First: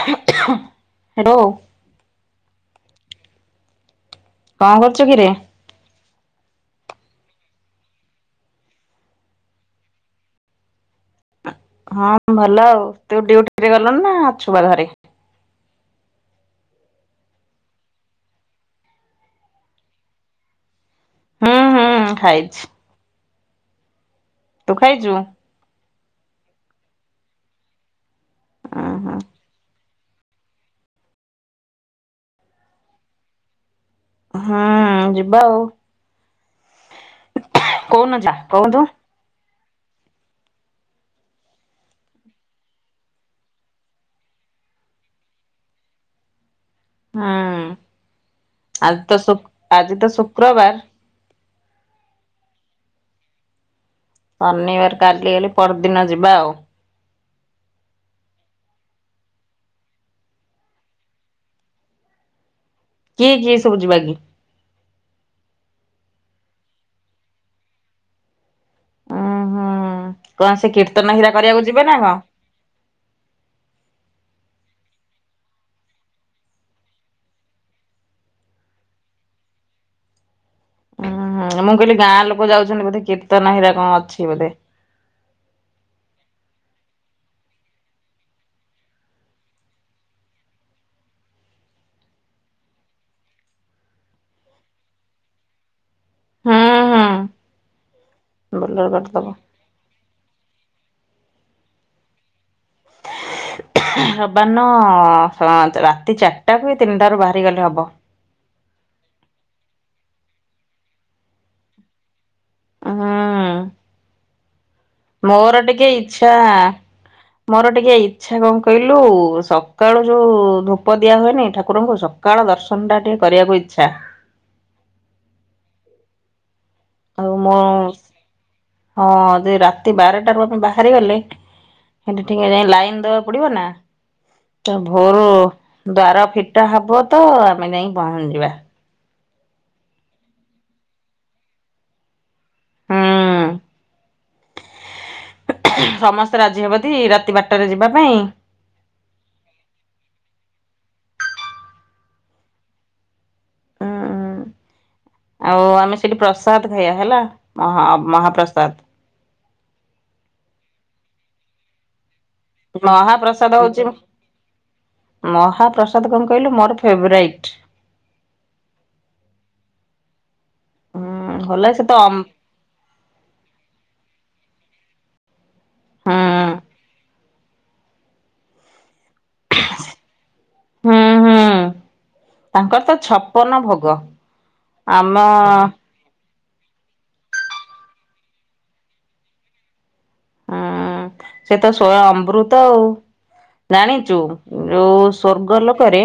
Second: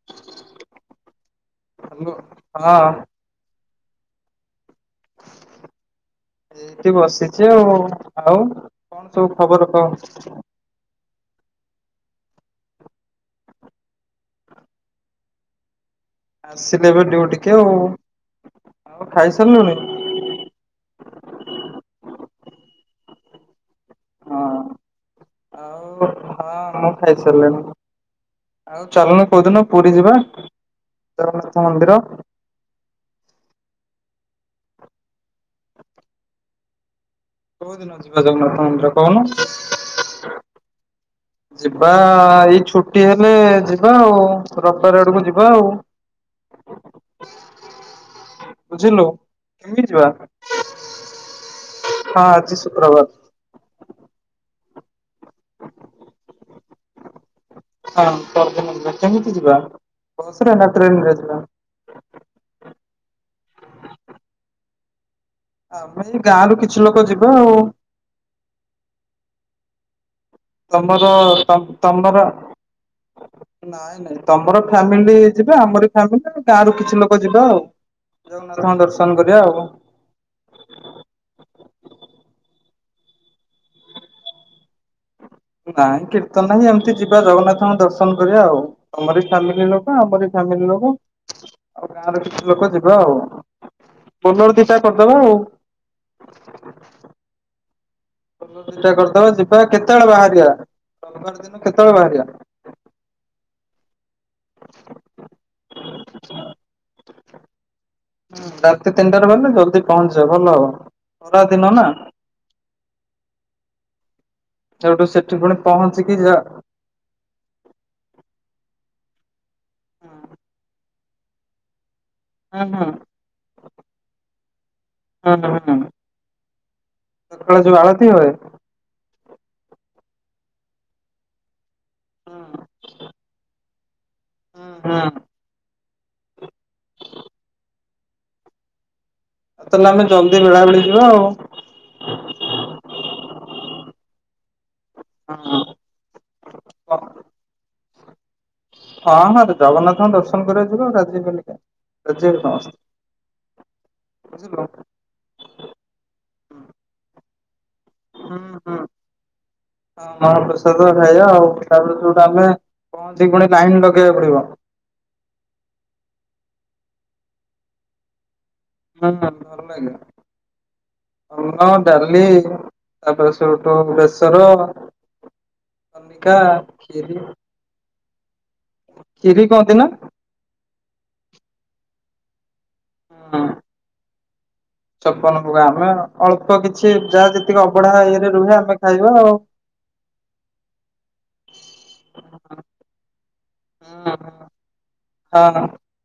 [unintelligible] Hello. Hello ହଁ। କଣ କରୁଛୁ କିରେ? ଏଇଠି ବସିଚି ଆଉ ଆଉ କଣ ସବୁ ଖବର କହ? ହଁ ଭଲ ଆଉ। ତୁ ଡିଉଟିରେ ଗଲୁ ନା ଅଛୁ ଵା ଘରେ? ଆସିଲି ଏବେ ଡିୟୁଟିକୁ ଆଉ। ଆଉ ଖାଇସାରିଲୁଣି? ହୁଁ ହୁଁ ଖାଇଛି। ହଁ ତୁ ଖାଇଛୁ? ଆଉ ହଁ ମୁଁ ଖାଇସାରିଲିଣି ଆଉ ଉହୁଁ ଚାଲୁନୁ ହୁଁ କୋଉଦିନ ପୁରୀ ଯିବା ଜଗନ୍ନାଥ ମନ୍ଦିର। ହୁଁ ଯିବା ଆଉ। କୋଉ ଦିନ କହୁନ ଯିବା ଯା ଜଗନ୍ନାଥ ମନ୍ଦିର କହୁନୁ? ଯିବା ଏଇ ଛୁଟି ହେଲେ ଯିବା। ଆଉ ରବିବାର ଆଡକୁ ଯିବା ଆଉ। ହୁଁ ଆଜି ବୁଝିଲୁ ତ ଶୁ କେମିତି ଆଜି ଯିବା ତ ଶୁକ୍ରବାର। ହଁ ଆଜି ଶୁକ୍ରବାର। ଶନିବାର କାଲି ହେଲେ ପରଦିନ ଯିବା ଆଉ। ହଁ ପରଦିନ ଯିବା କେମିତି ଯିବା ବସ ରେ ନା ଟ୍ରେନରେ ଯିବା। କିଏ କିଏ ସବୁ ଯିବା କି? ଆମ ଏଇ ଗାଁ ରୁ କିଛି ଲୋକ ଯିବା ଆଉ। ଉଁ ହୁଁ କଣ ସେ ତମର କୀର୍ତ୍ତନ ହେରା କରିବାକୁ ତମ ଯିବେ ନା ତମର କଣ? ନାଇଁ ନାଇଁ ତମର ଫ୍ୟାମିଲି ଯିବେ। ଆମର ଫ୍ୟାମିଲି ଗାଁରୁ କିଛି ଲୋକ ଯିବେ ଆଉ। ଜଗନ୍ନାଥ ଙ୍କ ଦର୍ଶନ କରିବା ଆଉ। ଉ ମୁଁ କହିଲି ଗାଁ ଲୋକ ଯାଉଛନ୍ତି ବୋଧେ କୀର୍ତ୍ତନହିରିକା କଣ ଅଛି ବୋଧେ? ନାଇଁ କୀର୍ତ୍ତନ ନାହିଁ। ଏମିତି ଯିବା ଜଗନ୍ନାଥଙ୍କ ଦର୍ଶନ କରିବା ଆଉ। ତମର ଫ୍ୟାମିଲି ଲୋକ ଆମର ଫ୍ୟାମିଲି ଲୋକ ଆଉ ଗାଁର କିଛି ଲୋକ ଯିଵା ଆଉ। ବୋଲର ଦିଟା କରିଦେବା ଆଉ। ହୁଁ ହୁଁ ବୋଲର ବୋଲେର ଦିଟା କରିଦବା କରିଦବ। ଯିବା। କେତେବେଳେ ବାହାରିବା? ରବିବାର ଦିନ କେତେବେଳେ ବାହାରିବା? ରବିବାର ଦିନ ରାତି ଚାରିଟାରୁ କି ତିନିଟାରୁୁ ବାହାରିଗଲେ ହବ। ରାତି ତିନିଟାରେ ବାହାରିଲେ ଜଲଦି ପହଞ୍ଚିବା ଭଲ ହବ ଖରା ଦିନ ନା। ହୁଁ ସେଠୁ ସେଠି ପୁଣି ମୋର ଟିକେ ପହଞ୍ଚିକି ଇଚ୍ଛା ଯା ମୋର ଟିକେ ଇଚ୍ଛା କଣ କହିଲୁ ସକାଳୁ ଯୋଉ ଧୂପ ଦିଆ ହୁଏନି ଠାକୁରଙ୍କୁ। ସ ସକାଳ ହଁ ହଁ ଦର୍ଶନ ଟା ଟିକେ କରିବାକୁ ଇଚ୍ଛା। ହୁଁ ହୁଁ ହୁଁ। ଆଉ ମୁଁ ହୁଏ। ହଁ ଯେ ରାତି ବାରଟାରୁ ଆମେ ବାହାରିଗଲେ ହେଠି ଟିକେ ଯାଇ ଲାଇନି ଦବାକୁ ପଡିବ ନା ତା ହଁ ଭୋରୁ ଦ୍ୱାର ଫିଟା ହବ ତ ଆମେ ଯାଇ ପହଞ୍ଚିଵା। ତାହେଲେ ଆମେ ଜଲଦି ବେଳାବିଳି ଯିବା ଆଉ। ହୁଁ ହଁ। ସମସ୍ତେ ରାଜି ହେବେ ଦି ରାତି ବାରଟାରେ ଯିବା ପାଇଁ? ହଁ ହଁ ଜଗନ୍ନାଥଙ୍କ ଦର୍ଶନ କରିବାକୁ ଯିବେ ଆଉ ରାଜିବେନି ରାଜିହେବେ ସମସ୍ତେ। ଉଁ ବଝିଲ [unintelligible] ଆଉ ଆମେ ସେଠି ପ୍ରସାଦ ଖାଇବା ହେଲା ଅହ ଅବ ହୁଁ ହୁଁ ମହାପ୍ରସାଦ ଖାଇବା ଆଉ ତାପରେ ଯୋଉଟା ଆମେ। ପହଂଚିକି ପୁଣି ମହାପ୍ରସାଦ ହଉଛି ଲାଇନ ଲଗେଇବାକୁ ପଡିବ। ମହାପ୍ରସାଦ କଣ କହିଲୁ ମୋର ଫେବରାଇଟ। ହୁଁ ଭଲ ଲାଗେ ହୁଁ ଭଲ ଅନ୍ନ ସେ ତ ଅମ୍ ଡାଲି ତାପରେ ସେଠୁ ବେସର ହୁଁ କନିକା ଖିରି। କ୍ଷୀରି କୁହନ୍ତି ନା? ହୁଁ ହୁଁ। ତାଙ୍କର ତ ହୁଁ ଛପନ ଭୋଗ ଆମ ଛପନ ଭୋଗ ଆମେ ଅଳ୍ପ କିଛି ଯାହା ଯେତିକି ଅବଢା ଇଏରେ ରୁହେ ଆମେ ଖାଇବା ଆଉ। ହୁଁ ସେ ତ ସ୍ୱୟ ଅମୃତ ଆଉ। ହୁଁ ଜାଣିଚୁ ଯୋଉ ସ୍ଵର୍ଗ ହଁ ଲୋକରେ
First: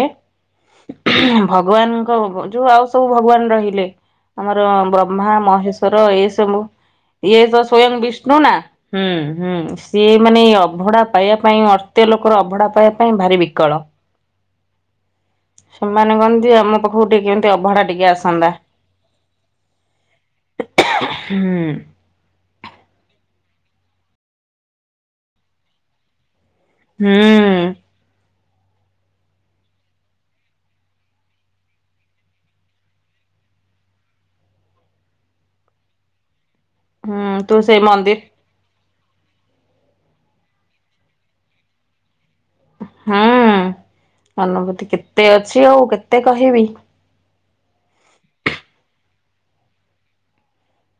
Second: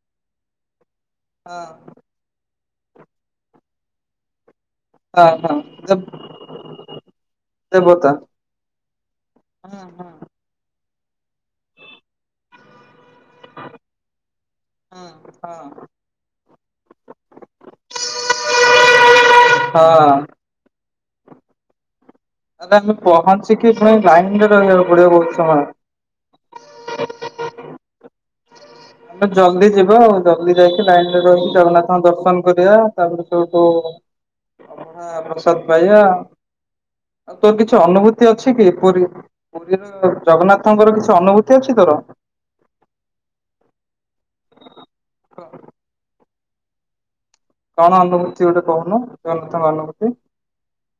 ଭଗବାନଙ୍କ ଯୋଉ ଆଉ ସବୁ ଭଗବାନ ରହିଲେ ଆମର ହଁ ବ୍ରହ୍ମା ହଁ ମହେଶ୍ଵର ଏ ସବୁ ଇଏ ତ ସ୍ଵୟଂ ଦେବତା। ବିଷ୍ଣୁ ନା ହୁଁ ହୁଁ। ସିଏ ମାନେ ଏଇ ଅଭଢା ପାଇବା ପାଇଁ ମର୍ତ୍ୟ ଲୋକର ଅଭଢା ପାଇବା ପାଇଁ ଭାରି ବିକଳ। ହଁ। ସେମାନେ କହନ୍ତି ଆମ ପାଖକୁ ଟିକେ କେମିତି ଅଭଢା ଟିକେ ଆସନ୍ତା। ହଁ। ହୁଁ। ତାହେଲେ ଆମେ ପହଞ୍ଚିକି ପୁଣି ଲାଇନ୍ ରେ ରହିବାକୁ ପଡିବ ବହୁତ ସମୟ। ହୁଁ। ଜଲଦି ଯିବା ଆଉ ଜଲଦି ଯାଇକି ଲାଇନରେ ରହିକି ଜଗନ୍ନାଥଙ୍କ ଦର୍ଶନ କରିବା ତାପରେ ତୁ ତୋ [unintelligible] ଅବଢ଼ା ପ୍ରସାଦ ପାଇବା। ଆଉ ହୁଁ ତୋର ତୁ କିଛି ସେଇ ମନ୍ଦିର ଅନୁଭୂତି ଅ ଛି କି ପୁରୀ ପୁରୀର ଜଗନ୍ନାଥଙ୍କର କିଛି ଅନୁଭୂତି ଅଛି ତୋର? ହୁଁ ଅନୁଭୂତି କେତେ ଅଛି ଆଉ କେତେ କହିବି। କଣ ଅନୁଭୂତି ଗୋଟେ କହୁନୁ ଜଗନ୍ନାଥ ଙ୍କ ଅନୁଭୂତି।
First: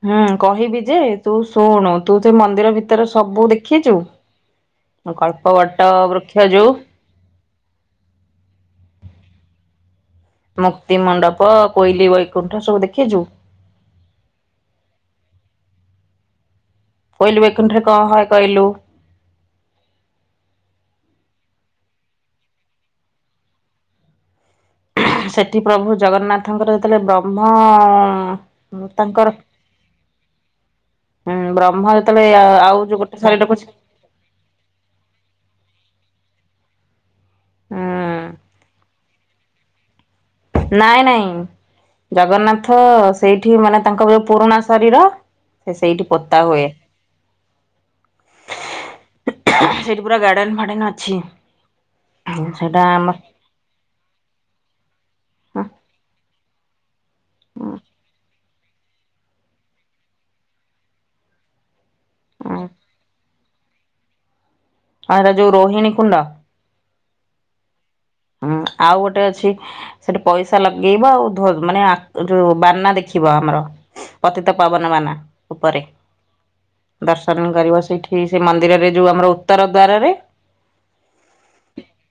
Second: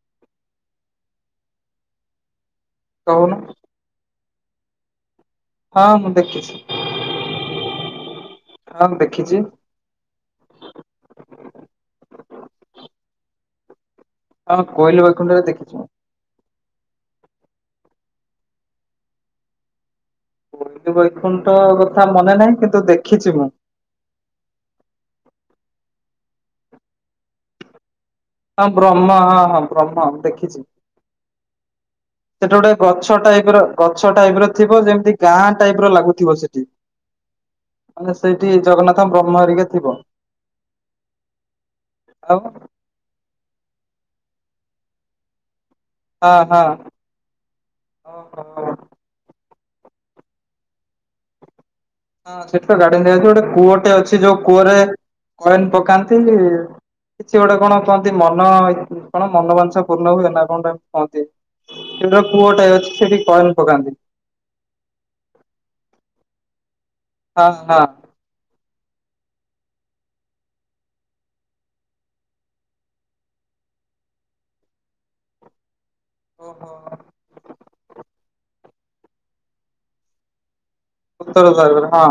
ହୁଁ କହିବି ଯେ ତୁ ଶୁଣୁ ତୁ ସେ ମନ୍ଦିର ଭିତରେ କହୁନୁ ସବୁ ଦେଖ ଖିଚୁ କଳ୍ପ ହଁ ବଟ ମୁଁ ବୃକ୍ଷ ଦେଖିଛି। ଯୋଉ ହଁ ଦେଖିଚି। ମୁକ୍ତି ମଣ୍ଡପ କୋଇଲି ବୈକୁଣ୍ଠ ସବୁ ଦେଖିଚୁ? ହଁ କୋଇିଲ ବୈଖୁଣ୍ଡ ରେ ଦେଖିଚି। କୋଇଲି ବୈକୁଣ୍ଠ ରେ କଣ ହୁଏ କହିଲୁ? କୋଇଲି ବୈକୁଣ୍ଠ କଥା ମନେ ନାହିଁ କିନ୍ତୁ ଦେଖିଛି ମୁଁ। ସେଠି ପ୍ରଭୁ ଜଗନ୍ନାଥଙ୍କର ଯେତେବେଳେ ବ୍ରହ୍ମ ହଁ ବ୍ରହ୍ମ ତାଙ୍କର ହଁ ହଁ ବ୍ରହ୍ମ ଦେଖିଚି। ହୁଁ ବ୍ରହ୍ମ ଯେତେବେଳେ ଆଉ ଯୋଉ ଗଛ ଗୋଟେ ଟାଇପ ଶରୀରକୁ ର ଗଛ ଟାଇପ ର ଥିବ ଯେମିତି ଗାଁ ଟାଇପ ର ଲାଗୁଥିବ ସେଠି। ମାନେ ହୁଁ ସେଇଠି ଜଗନ୍ନାଥ ବ୍ରହ୍ମ ହରିକା ଥିବ। ନାଇଁ ନାଇଁ ଆଉ ଜଗନ୍ନାଥ ସେଇଠି ମାନେ ତାଙ୍କର ଯୋଉ ପୁରୁଣା ଶରୀର ସେ ସେଇଠି ହଁ ପୋତା ହଁ। ହୁଏ। ଓହୋ ସେଠି ପୁରା ଗାର୍ଡେନ ଫାଡେନ୍ ଅଛି। ହଁ ସେଠ ତ ସେଇଟା ଗାର୍ଡେନ ଆମର ଗୋଟେ କୂଅଟେ ଅଛି ଯୋଉ କୂଅରେ ହଁ କଏନ ପକାନ୍ତି କିଛି ଗୋଟେ କଣ କୁହନ୍ତି ମନ କଣ ମନବାଞ୍ଛା ପୂର୍ଣ୍ଣ ହୁଏ ନା କଣ ଗୋଟେ କୁହନ୍ତି। ସେଠି ହଁ ପୁଅଟା ଅଛି ସେଠିକି କଏନ ପକାନ୍ତି। ଆଉଟା ହେଟା ଯୋଉ ରୋହିଣୀ କୁଣ୍ଡ। ହଁ ହଁ। ହୁଁ ଆଉ ଗୋଟେ ଅଛି ସେଠି ପଇସା ଲଗେଇବ ଆଉ ଧୋ ମାନେ ଯୋଉ ବାନା ଦେଖିବ ଆମର ପତିତ ପାବନବାନା ଉପରେ ଓହୋ ଦର୍ଶନ କରିବ ସେଇଠି ସେ ମନ୍ଦିରରେ ଯୋଉ ଆମର ଉତ୍ତର ଦ୍ଵାରରେ ଉତ୍ତର ଦ୍ୱାରରେ ହଁ।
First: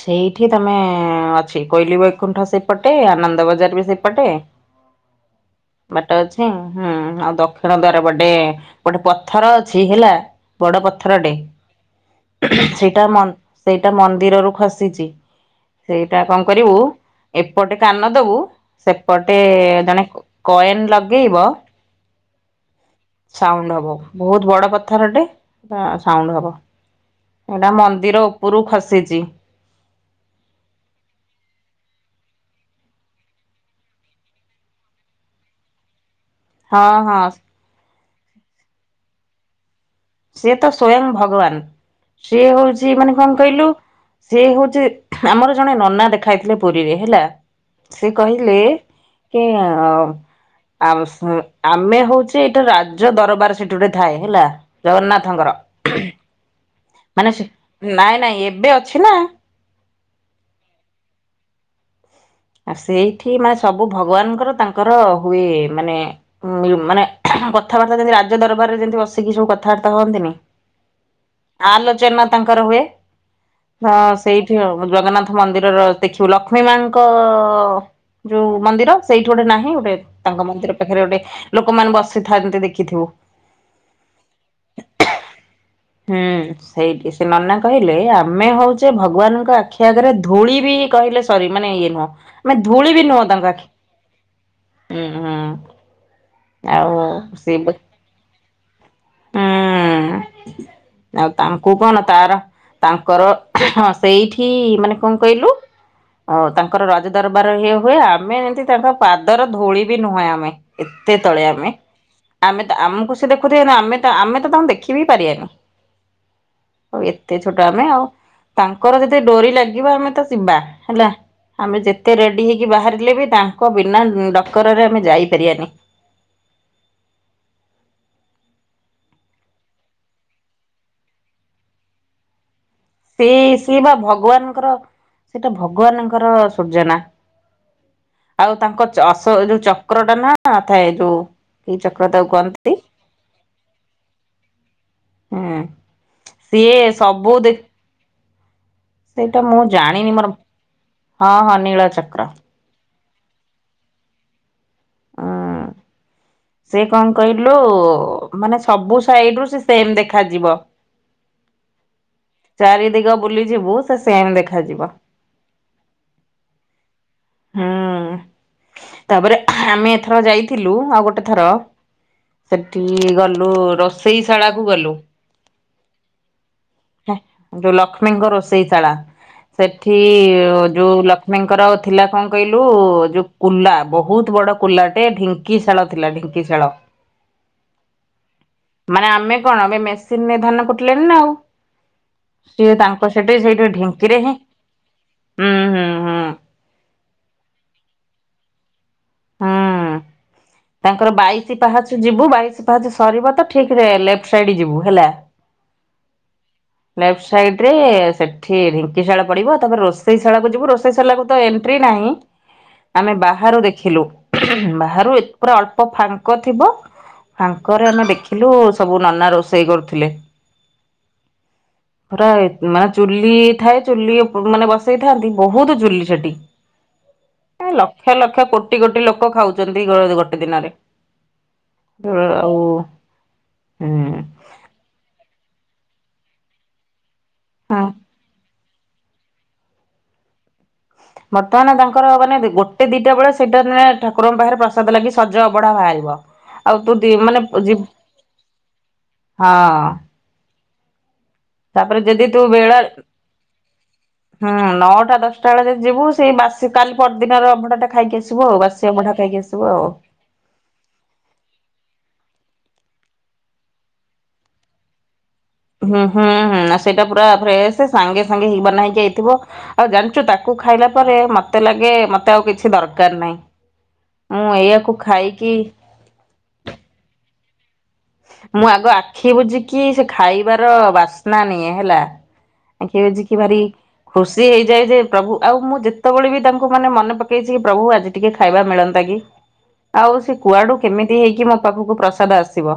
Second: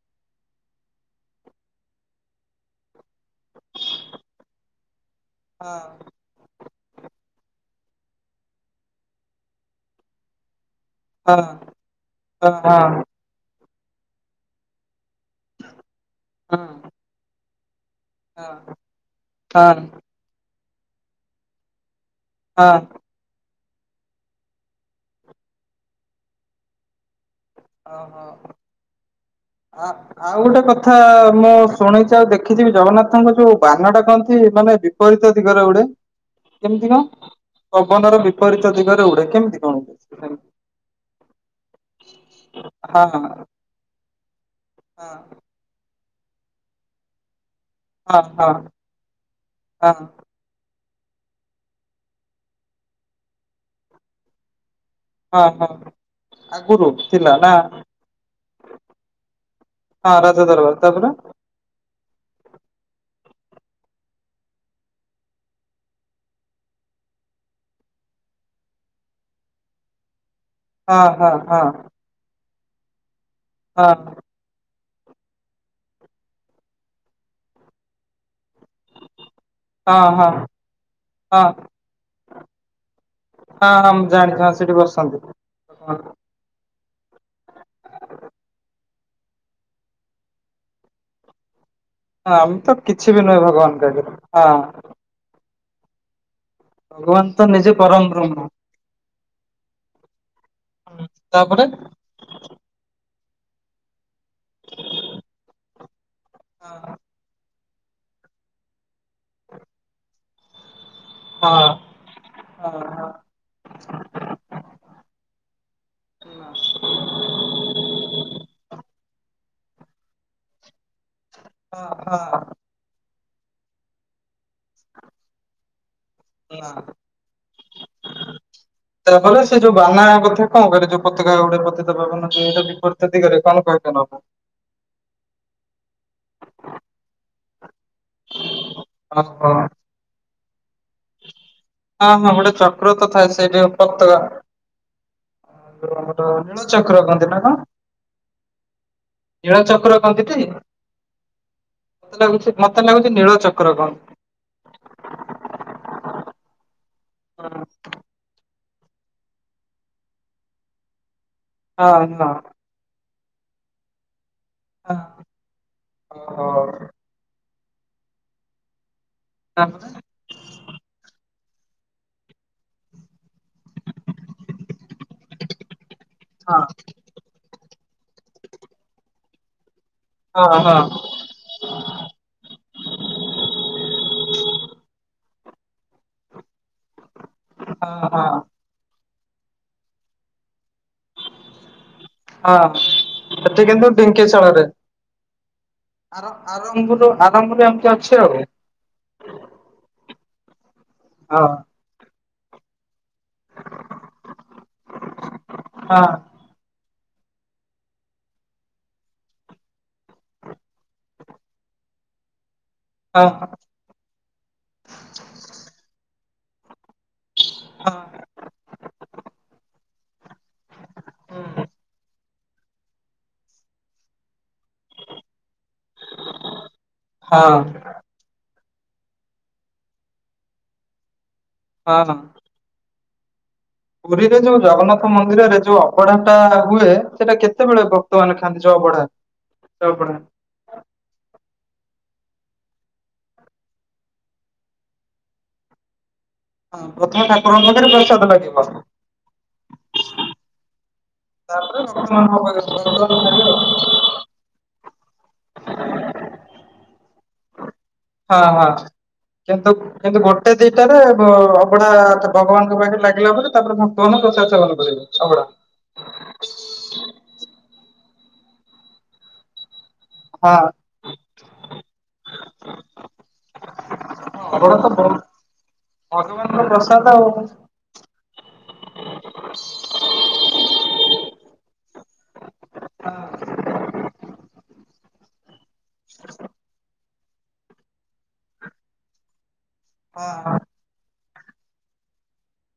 ସେଇଠି ତମେ ଅଛି କୋଇଲି ବୈକୁଣ୍ଠ ସେପଟେ ଆନନ୍ଦ ବଜାର ବି ସେପଟେ। ବାଟ ଅଛି। ହୁଁ ଆଉ ଦକ୍ଷିଣ ଦ୍ଵାର ଗୋଟେ ଗୋଟେ ପଥର ଅଛି ହେଲା ବଡ ପ ପଥରଟେ ହଁ ହଁ ସେଇଟା ହଁ ହଁ [unintelligible] ସେଇଟା ମନ୍ଦିରରୁ ଖସିଛି। ସେଇଟା କଣ କରିବୁ ଏପଟେ କାନ। ବୁ ସେପଟେ ଜଣେ କଏନ ଲଗେଇବ। ହଁ। ସାଉଣ୍ଡ ହବ ବହୁତ ବଡ ପଥରଟେ ହଁ ସାଉଣ୍ଡ ହବ। ଏଇଟା ମନ୍ଦିର ଉପରୁକୁ ଖସିଛି। ହଁ। ଆଉ ଗୋଟେ କଥା ମୁଁ ଶୁଣିଛି ଆଉ ଦେଖିଛି ଜଗନ୍ନାଥଙ୍କ ଯୋଉ ବାନ ଟା କହନ୍ତି ମାନେ। ବି ବିପରୀତ ଦିଗରେ ଉଡ଼େ। ହଁ କେମିତି ହଁ କଣ ପବନ ର ବିପରୀତ ଦିଗରେ ଉଡେ କେମିତି କଣ? ସେ ତ ସ୍ଵୟଂ ଭଗବାନ ସିଏ ହଉଛି ହଁ ମାନେ ହଁ କଣ କହିଲୁ ସେ ହଉ ଛି ଆମର ଜଣେ ନନା ଦେଖା ହେଇଥିଲେ ପୁରୀରେ ହେଲା। ସେ ହଁ ହଁ କହିଲେ କି ଅ ହଁ ଆ ଆମେ ହଉଛେ ଏଇଟା ରାଜ ଦରବାର ସେଠି ଗୋଟେ ଥାଏ ହେଲା। ହଁ ଜଗନ୍ନାଥଙ୍କର ହଁ ଆଗରୁ ଥିଲା ମାନେ ସେ ନା ନାଇଁ ନାଇଁ ଏବେ ଅଛି ନା। ଆରାଧ ଦରବାର ତାପରେ ଆ ସେଇଠି ମାନେ ସବୁ ଭଗବାନଙ୍କର ତାଙ୍କର ହୁଏ ମାନେ ଉ ମାନେ କଥାବାର୍ତ୍ତା ଯେମତି ରାଜ୍ୟ ଦରବାରରେ ଯେମିତି ବସିକି ସବୁ କଥାବାର୍ତ୍ତା ହୁଅନ୍ତିନି। ହଁ ହଁ ହଁ ଆଲୋଚନା ତାଙ୍କର ହୁଏ। ହଁ ସେଇଠି ଜଗନ୍ନାଥ ମନ୍ଦିରର ଦେଖିବୁ ଲକ୍ଷ୍ମୀ ମାଙ୍କ ଙ୍କ ଯୋଉ ମନ୍ଦିର ସେଇଠି ଗୋଟେ ନାହିଁ [unintelligible] ଗୋଟେ ହଁ ହଁ ତାଙ୍କ ମନ୍ଦିର ପାଖରେ ଗୋଟେ ହଁ ଲୋକମାନେ ବସିଥାନ୍ତି ଦେଖିଥିବୁ। ହଁ ହଁ ଜାଣିଛି ହଁ ସେଠି ବସନ୍ତି। ଭଗବାନ। ହୁଁ। ସେଇଠି ସେ ନନା କହିଲେ ଆମେ ହଉଛେ ଭଗବାନଙ୍କ ଆଖି ଆଗରେ ଧୂଳି ବି କହିଲେ ସରି ମାନେ ଇଏ ନୁହଁ ହଁ ଆମେ ତ ଧୂଳି ବି କିଛି ନୁହଁ ନୁହେଁ ତାଙ୍କ ଆଖି ଭଗବାନଙ୍କ ଆଗରେ ହଁ ହୁଁ। ଆଉ ଭଗବାନ ତ ଶିବ ନିଜେ ପରମ ବ୍ରହ୍ମ। ହୁଁ ହୁଁ, ଆଉ ତାପରେ ତାଙ୍କୁ କଣ ତାର ତାଙ୍କର ହଁ ସେଇଠି ମାନେ କଣ କହିଲୁ? ଓଉ ତାଙ୍କର ହଁ ରଜ ଦରବାର ଇଏ ହୁଏ ଆମେ ଏମିତି ତାଙ୍କ ପାଦର ଧୋଳି ବି ନୁହେଁ ଆମେ। ଏତେ ତଳେ ହଁ ଆମେ ଆମେ ହଁ ତା ହଁ ଆମକୁ ସେ ଦେଖୁଥିବ ନା ଆମେ ତ ଆମେ ତ ତାଙ୍କୁ ଦେଖିବି ପାରିବାନି। ହଁ ଆଉ ଏତେ ଛୋଟ ଆମେ ଆଉ ତାଙ୍କର ଯେତେ ଡୋରି ଲାଗିବ ଆମେ ତ ଯିବା ହେଲା। ଆମେ ଯେତେ ରେଡ଼ି ହେଇକି ବାହାରିଲେ ବି ତାଙ୍କ ବିନା ଡକରାରେ ଆମେ ଯାଇପାରିବାନି। ନାଁ। ତାପରେ ସେ ଯୋଉ ବାନା କଥା କଣ କଲେ ଯୋଉ ପତାକା ଗୋଟେ ପତିତ [unintelligible] ବିପ ସେଇ ସିଏ ବା ଭଗବାନଙ୍କର। ସେଇଟା ଭଗବାନଙ୍କର ସୂଜନା ଆଉ ତାଙ୍କ ଅସ ଓହୋ। ଯୋଉ ଚକ୍ର ଟା ନା ଥାଏ ଯୋଉ ଏ ଚକ୍ର ତାକୁ କୁହନ୍ତି କୃତ ଥାଏ ସେଇଠି ପତକା। ହୁଁ ଯଉ ଆମର ନୀଳ ସିଏ ଚକ୍ର କୁହନ୍ତି ସବୁ ନା ଦେ କଣ? ସେଇଟା ନୀଳ ମୁଁ ଚକ୍ର ଜାଣିନି କହନ୍ତି ମୋର ଟି? ହଁ ହଁ ନୀଳ ମତେ ଚକ୍ର। ଲାଗୁଛି ମତେ ଲାଗୁଛି ନୀଳ ଚକ୍ର କ ଉଁ ସେ କଣ କହିଲୁ ମାନେ ସବୁ ସାଇଡ ରୁ ସେ ସେମ୍ ଦେଖାଯିବ। ହଁ [unintelligible] ଚାରି ଦିଗ ବୁଲିଯିବୁ ସେ ସେମ୍ ଦେଖାଯିବ। ଓ ହ। ହୁଁ ତାପରେ ହାଁ ଆମେ ଏଥର ଯାଇଥିଲୁ ଆଉ ଗୋଟେ ଥର ସେଠି ଗଲୁ ରୋଷେଇଶାଳା କୁ ଗଲୁ। ହଁ। ହେଁ ଯୋଉ ଲକ୍ଷ୍ମୀଙ୍କ ରୋଷେଇଶାଳା ସେଠି ହଁ ଯୋଉ ହଁ ଲକ୍ଷ୍ମୀଙ୍କର ଥିଲା କଣ କହିଲୁ ଯୋଉ କୁଲା ବହୁତ୍ ବଡ କୁଲା ଟେ ଢିଙ୍କିଶାଳ ଥିଲା ଢିଙ୍କିଶାଳ। ହଁ ହଁ। ମାନେ ଆମେ କଣ ଏବେ ମେସିନରେ ଧାନ କୁଟିଲେଣି ନା ଆଉ। ହଁ ସିଏ ତାଙ୍କ ସେଠି ସେଇଠି କିନ୍ତୁ ଢିଙ୍କିରେ ହିଁ ଡିଙ୍କିଶାଳରେ। ହୁଁ ହୁଁ ହୁଁ। ଆର ଆରମ୍ଭରୁ ଆରମ୍ଭରୁ ଏମିତି ଅଛି ଆଉ। ହୁଁ ତାଙ୍କର ହଁ ବାଇଶି ପାହାଛ ଯିବୁ ବାଇଶି ପାହାଚ ସରିବ ତ ଠିକ୍ ରେ ଲେପ୍ଟ ସାଇଡ୍ ଯିବୁ ହେଲା। ହଁ। ଲେଫ୍ଟ ସାଇଡ ରେ ସେଠି ଢିଙ୍କିଶାଳ ପଡିବ ତାପରେ ରୋଷେଇ ଶାଳା କୁ ଯିବୁ ରୋଷେଇ ଶାଳାକୁ ତ ଏଣ୍ଟ୍ରି ନାହିଁ ଆମେ ହଁ ହଁ। ବାହାରୁ ଦେ ଖିଲୁ ଉଁ ବାହାରୁ ଏତ ପୁରା ଅଳ୍ପ ଫାଙ୍କ ଥିବ ଫାଙ୍କରେ ଆମେ ଦେଖିଲୁ ସବୁ ନନା ରୋଷେଇ କରୁଥିଲେ। ହୁଁ। ପୁରା ଏତ ମାନେ ଚୁଲି ଥାଏ ଚୁଲି ଉ ମାନେ ବସେଇଥାନ୍ତି ବହୁତ୍ ଚୁଲି ସେଠି। ହଁ। ଏ ଲକ୍ଷ ଲକ୍ଷ କୋଟି କୋଟି ଲୋକ ଖାଉଛନ୍ତି ଗୋ ଗୋଟେ ଦିନରେ ହଁ। [unintelligible] ହଉ ପୁରୀରେ ଯୋଉ ଜଗନ୍ନାଥ ମନ୍ଦିରରେ ଯୋଉ ଅବଢା ଟା ହୁଏ ସେଟା କେତେବେଳେ ହଁ। ଭ କ୍ତ ମାନେ ଖାଆନ୍ତି ଯୋଉ ଅବଢା ସେ ଅବଢା। ବର୍ତ୍ତମାନ ତାଙ୍କର ମାନେ ଦେ ଗୋଟେ ଦିଟା ବେଳେ ସେଇଟା ନେ ଠାକୁରଙ୍କ ପାଖରେ ପ୍ରସାଦ ଲାଗି ସଜ ଅବଢା ବାହାରିବ। ଆଉ ହଁ ତୁ ଦି ପ୍ରଥମେ ମାନେ ଠାକୁରଙ୍କ ପାଖରେ ପ୍ରସାଦ ଲାଗିବ। ହଁ। ତାପରେ ଭକ୍ତ ଯଦି ତୁ ମାନଙ୍କ ପାଖରେ ବେଳା [unintelligible] ଲାଗେ ଆଉ। ହୁଁ ନଅଟା ଦଶଟା ବେଳେ ଯଦି ଯିବୁ ସେଇ ବାସି କାଲି ପରଦିନର ଅଭଡା ଟା ଖାଇକି ହଁ ଆସିବୁ ଆଉ ହଁ ବାସି ଅବଢା ଖାଇକି ଆସ କିନ୍ତୁ କିନ୍ତୁ ଗୋ ଗୋଟେ ଦିଟାରେ ବ ଅଭଡା ଠା ଭଗବାନଙ୍କ ପାଖରେ ଲାଗିଲା ପରେ ତାପରେ ଭକ୍ତ ମାନେ ପ୍ରସାଦ ସେବନ କରିବେ ଅବଡା। ହୁଁ ହୁଁ ହୁଁ ଆଉ ସେଇଟା ପୁରା ଫ୍ରେଶେ ସାଙ୍ଗେ ସାଙ୍ଗେ ହେଇ ବନା ହେଇକି ଆଇଥିବ ଆଉ ଜାଣି ଚୁ ତାକୁ ହଁ ଖାଇଲା ପରେ ମତେ ଲାଗେ ମତେ ଆଉ କିଛି ଦରକାର୍ ନାହିଁ। ମୁଁ ଅବଢା ତ ଏଇଆକୁ ବହୁତ ଖାଇକି ଭଗବାନଙ୍କ ପ୍ରସାଦ ଆଉ। ମୁଁ ଆଗ ଆଖି ବୁଜିକି ସେ ଖାଇବାର ବାସ୍ନା ନିଏ ହେଲା। ଆଖି ବୁଜିକି ଭାରି ଖୁସି ହେଇଯାଏ ଯେ ପ୍ରଭୁ ଆଉ ମୁଁ ଯେତେବେଳେ ବି ତାଙ୍କୁ ମାନେ ମନେ ପକେଇଛି ପ୍ରଭୁ ଆଜି ଟିକେ ଖାଇବା ମିଳନ୍ତା କି? ଆଉ ସେ ହଁ କୁଆଡ଼ୁ କେମିତି ହେଇକି ମୋ ପାଖକୁ ପ୍ରସାଦ ଆସିବ।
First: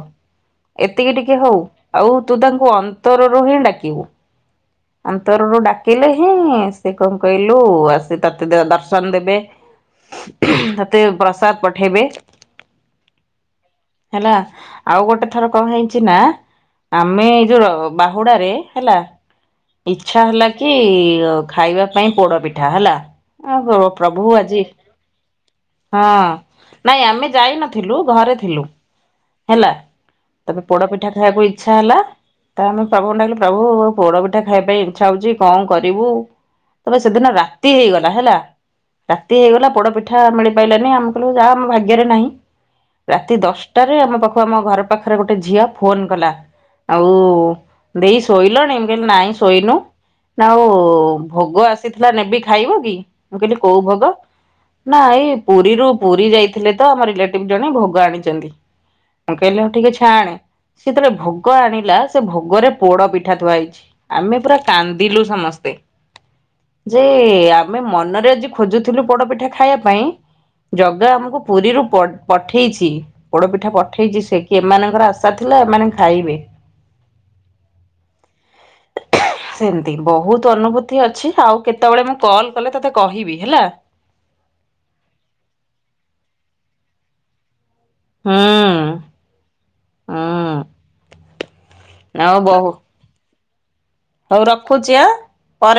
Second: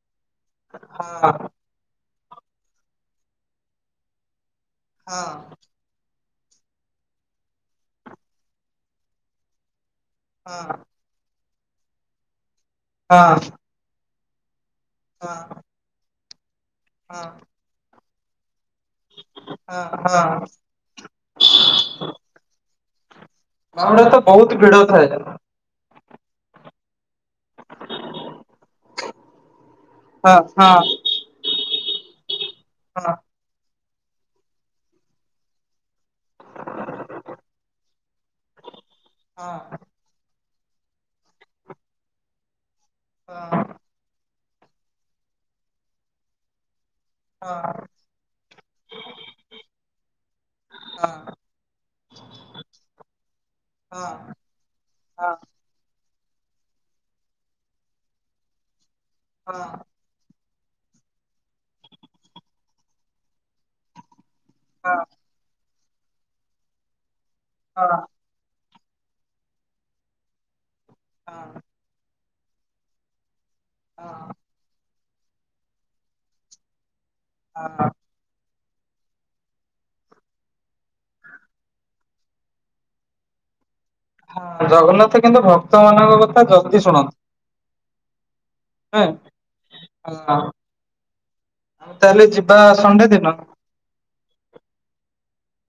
ଏତିକି ହଁ ଟିକେ ହଉ ଆଉ ତୁ ତାଙ୍କୁ ଅନ୍ତରରୁ ହିଁ ଡାକିବୁ। ହଁ ଅନ୍ତରରୁ ଡାକିଲେ ହିଁ ସେ କଣ କହିଲୁ ଆସି ତତେ ଦର୍ଶନ ଦେବେ। ହଁ ହଁ ମତେ ପ୍ରସାଦ ପଠେଇବେ। ହଁ। ହେଲା ଆଉ ଗୋଟେ ଥର କଣ ହେଇଛି ନା ଆମେ ଏଇ ଯୋ ବାହୁଡ଼ା ରେ ହେଲା ହଁ ହଁ ଇଛା ହଁ ହେଲା କି କି ଖାଇବା ପାଇଁ ପୋଡ଼ ପିଠା ହେଲା ଆଉ ବାହୁଡାରେ ତ ପ୍ରଭୁ ଆଜି [unintelligible] ହଁ ନାଇଁ ଆମେ ଯାଇ ନଥିଲୁ ଘରେ ଥିଲୁ। ହେଲା ହଁ ତପରେ ହଁ ପୋଡ଼ ପିଠା ଖାଇବାକୁ ଇଛା ହେଲା ତ ଆମେ ହଁ ପ୍ରଭୁଙ୍କୁ ଡାକିଲୁ ପ୍ରଭୁ ପୋଡ଼ ପିଠା ଖାଇବା ପାଇଁ ଇଚ୍ଛା ହଉଛି କଣ କରିବୁ? ତବେ ସେଦିନ ରାତି ହେଇଗଲା ହେଲା ରାତି ହେଇଗଲା ହଁ ପୋଡ଼ ପିଠା ମିଳିପାଇଲାନି ଆମେ କହିଲୁ ଯାହା ଆମ ଭାଗ୍ୟରେ ନାହିଁ ରାତି ହଁ ଦଶ ଟାରେ ଆମ ପାଖକୁ ଆମ ଘର ପାଖରେ ଗୋଟେ ଝିଅ ଫୋନ୍ କଲା ଆଉ ହଁ ଦେଇ ଶୋଇଲଣି ମୁଁ କହିଲି ନାଇଁ ଶୋଇନୁ ନା ଆଉ ଭୋଗ ଆସିଥିଲା ନେବି ଖାଇବ କି ମୁଁ କହିଲି କୋଉ ଭୋଗ? ହଁ ନା ଏଇ ହଁ ପୁରୀରୁ ପୁରୀ ଯାଇଥିଲେ ତ ଆମ ରିଲେଟିଭ ଜଣେ ଭୋଗ ଆଣିଛନ୍ତି। ମୁଁ କହିଲି ହଁ ଠିକ୍ ଅଛି ଛାଣେ ସିଏ ତେବେଳେ ଭୋଗ ଆଣିଲା ସେ ଭୋଗରେ ପୋଡ଼ ପିଠା ଥୁଆ ହେଇଛି ଆମେ ପୁରା ହଁ କାନ୍ଦିଲୁ ସମସ୍ତେ ଯେ ଆମେ ମନରେ ଆଜି ଖୋଜୁଥିଲୁ ପୋଡ଼ ପିଠା ଖାଇବା ପାଇଁ ଜଗା ଆମକୁ ପୁରୀରୁ ପଠେଇଛି ପୋଡ଼ ପିଠା ପଠେଇଛି ସେ କି ଏମାନଙ୍କର ଆଶା ଥିଲା ଏମାନେ ଖାଇବେ [unintelligible] ସେମିତି ବହୁତ ଅନୁଭୂତି ଅଛି ଆଉ କେତେବେଳେ ମୁଁ କଲ୍ କଲେ ତତେ କହିବି ହେଲା ଜଗନ୍ନାଥ କିନ୍ତୁ ଭକ୍ତ ମାନଙ୍କ କଥା ଜଲଦି ଶୁଣନ୍ତି। ହୁଁ ହୁଁ ହଁ। ତାହେଲେ ଆଉ ଯିବା ବହୁ ସଣ୍ଡେ ଦିନ? ହଉ ରଖୁଛି ଆଁ।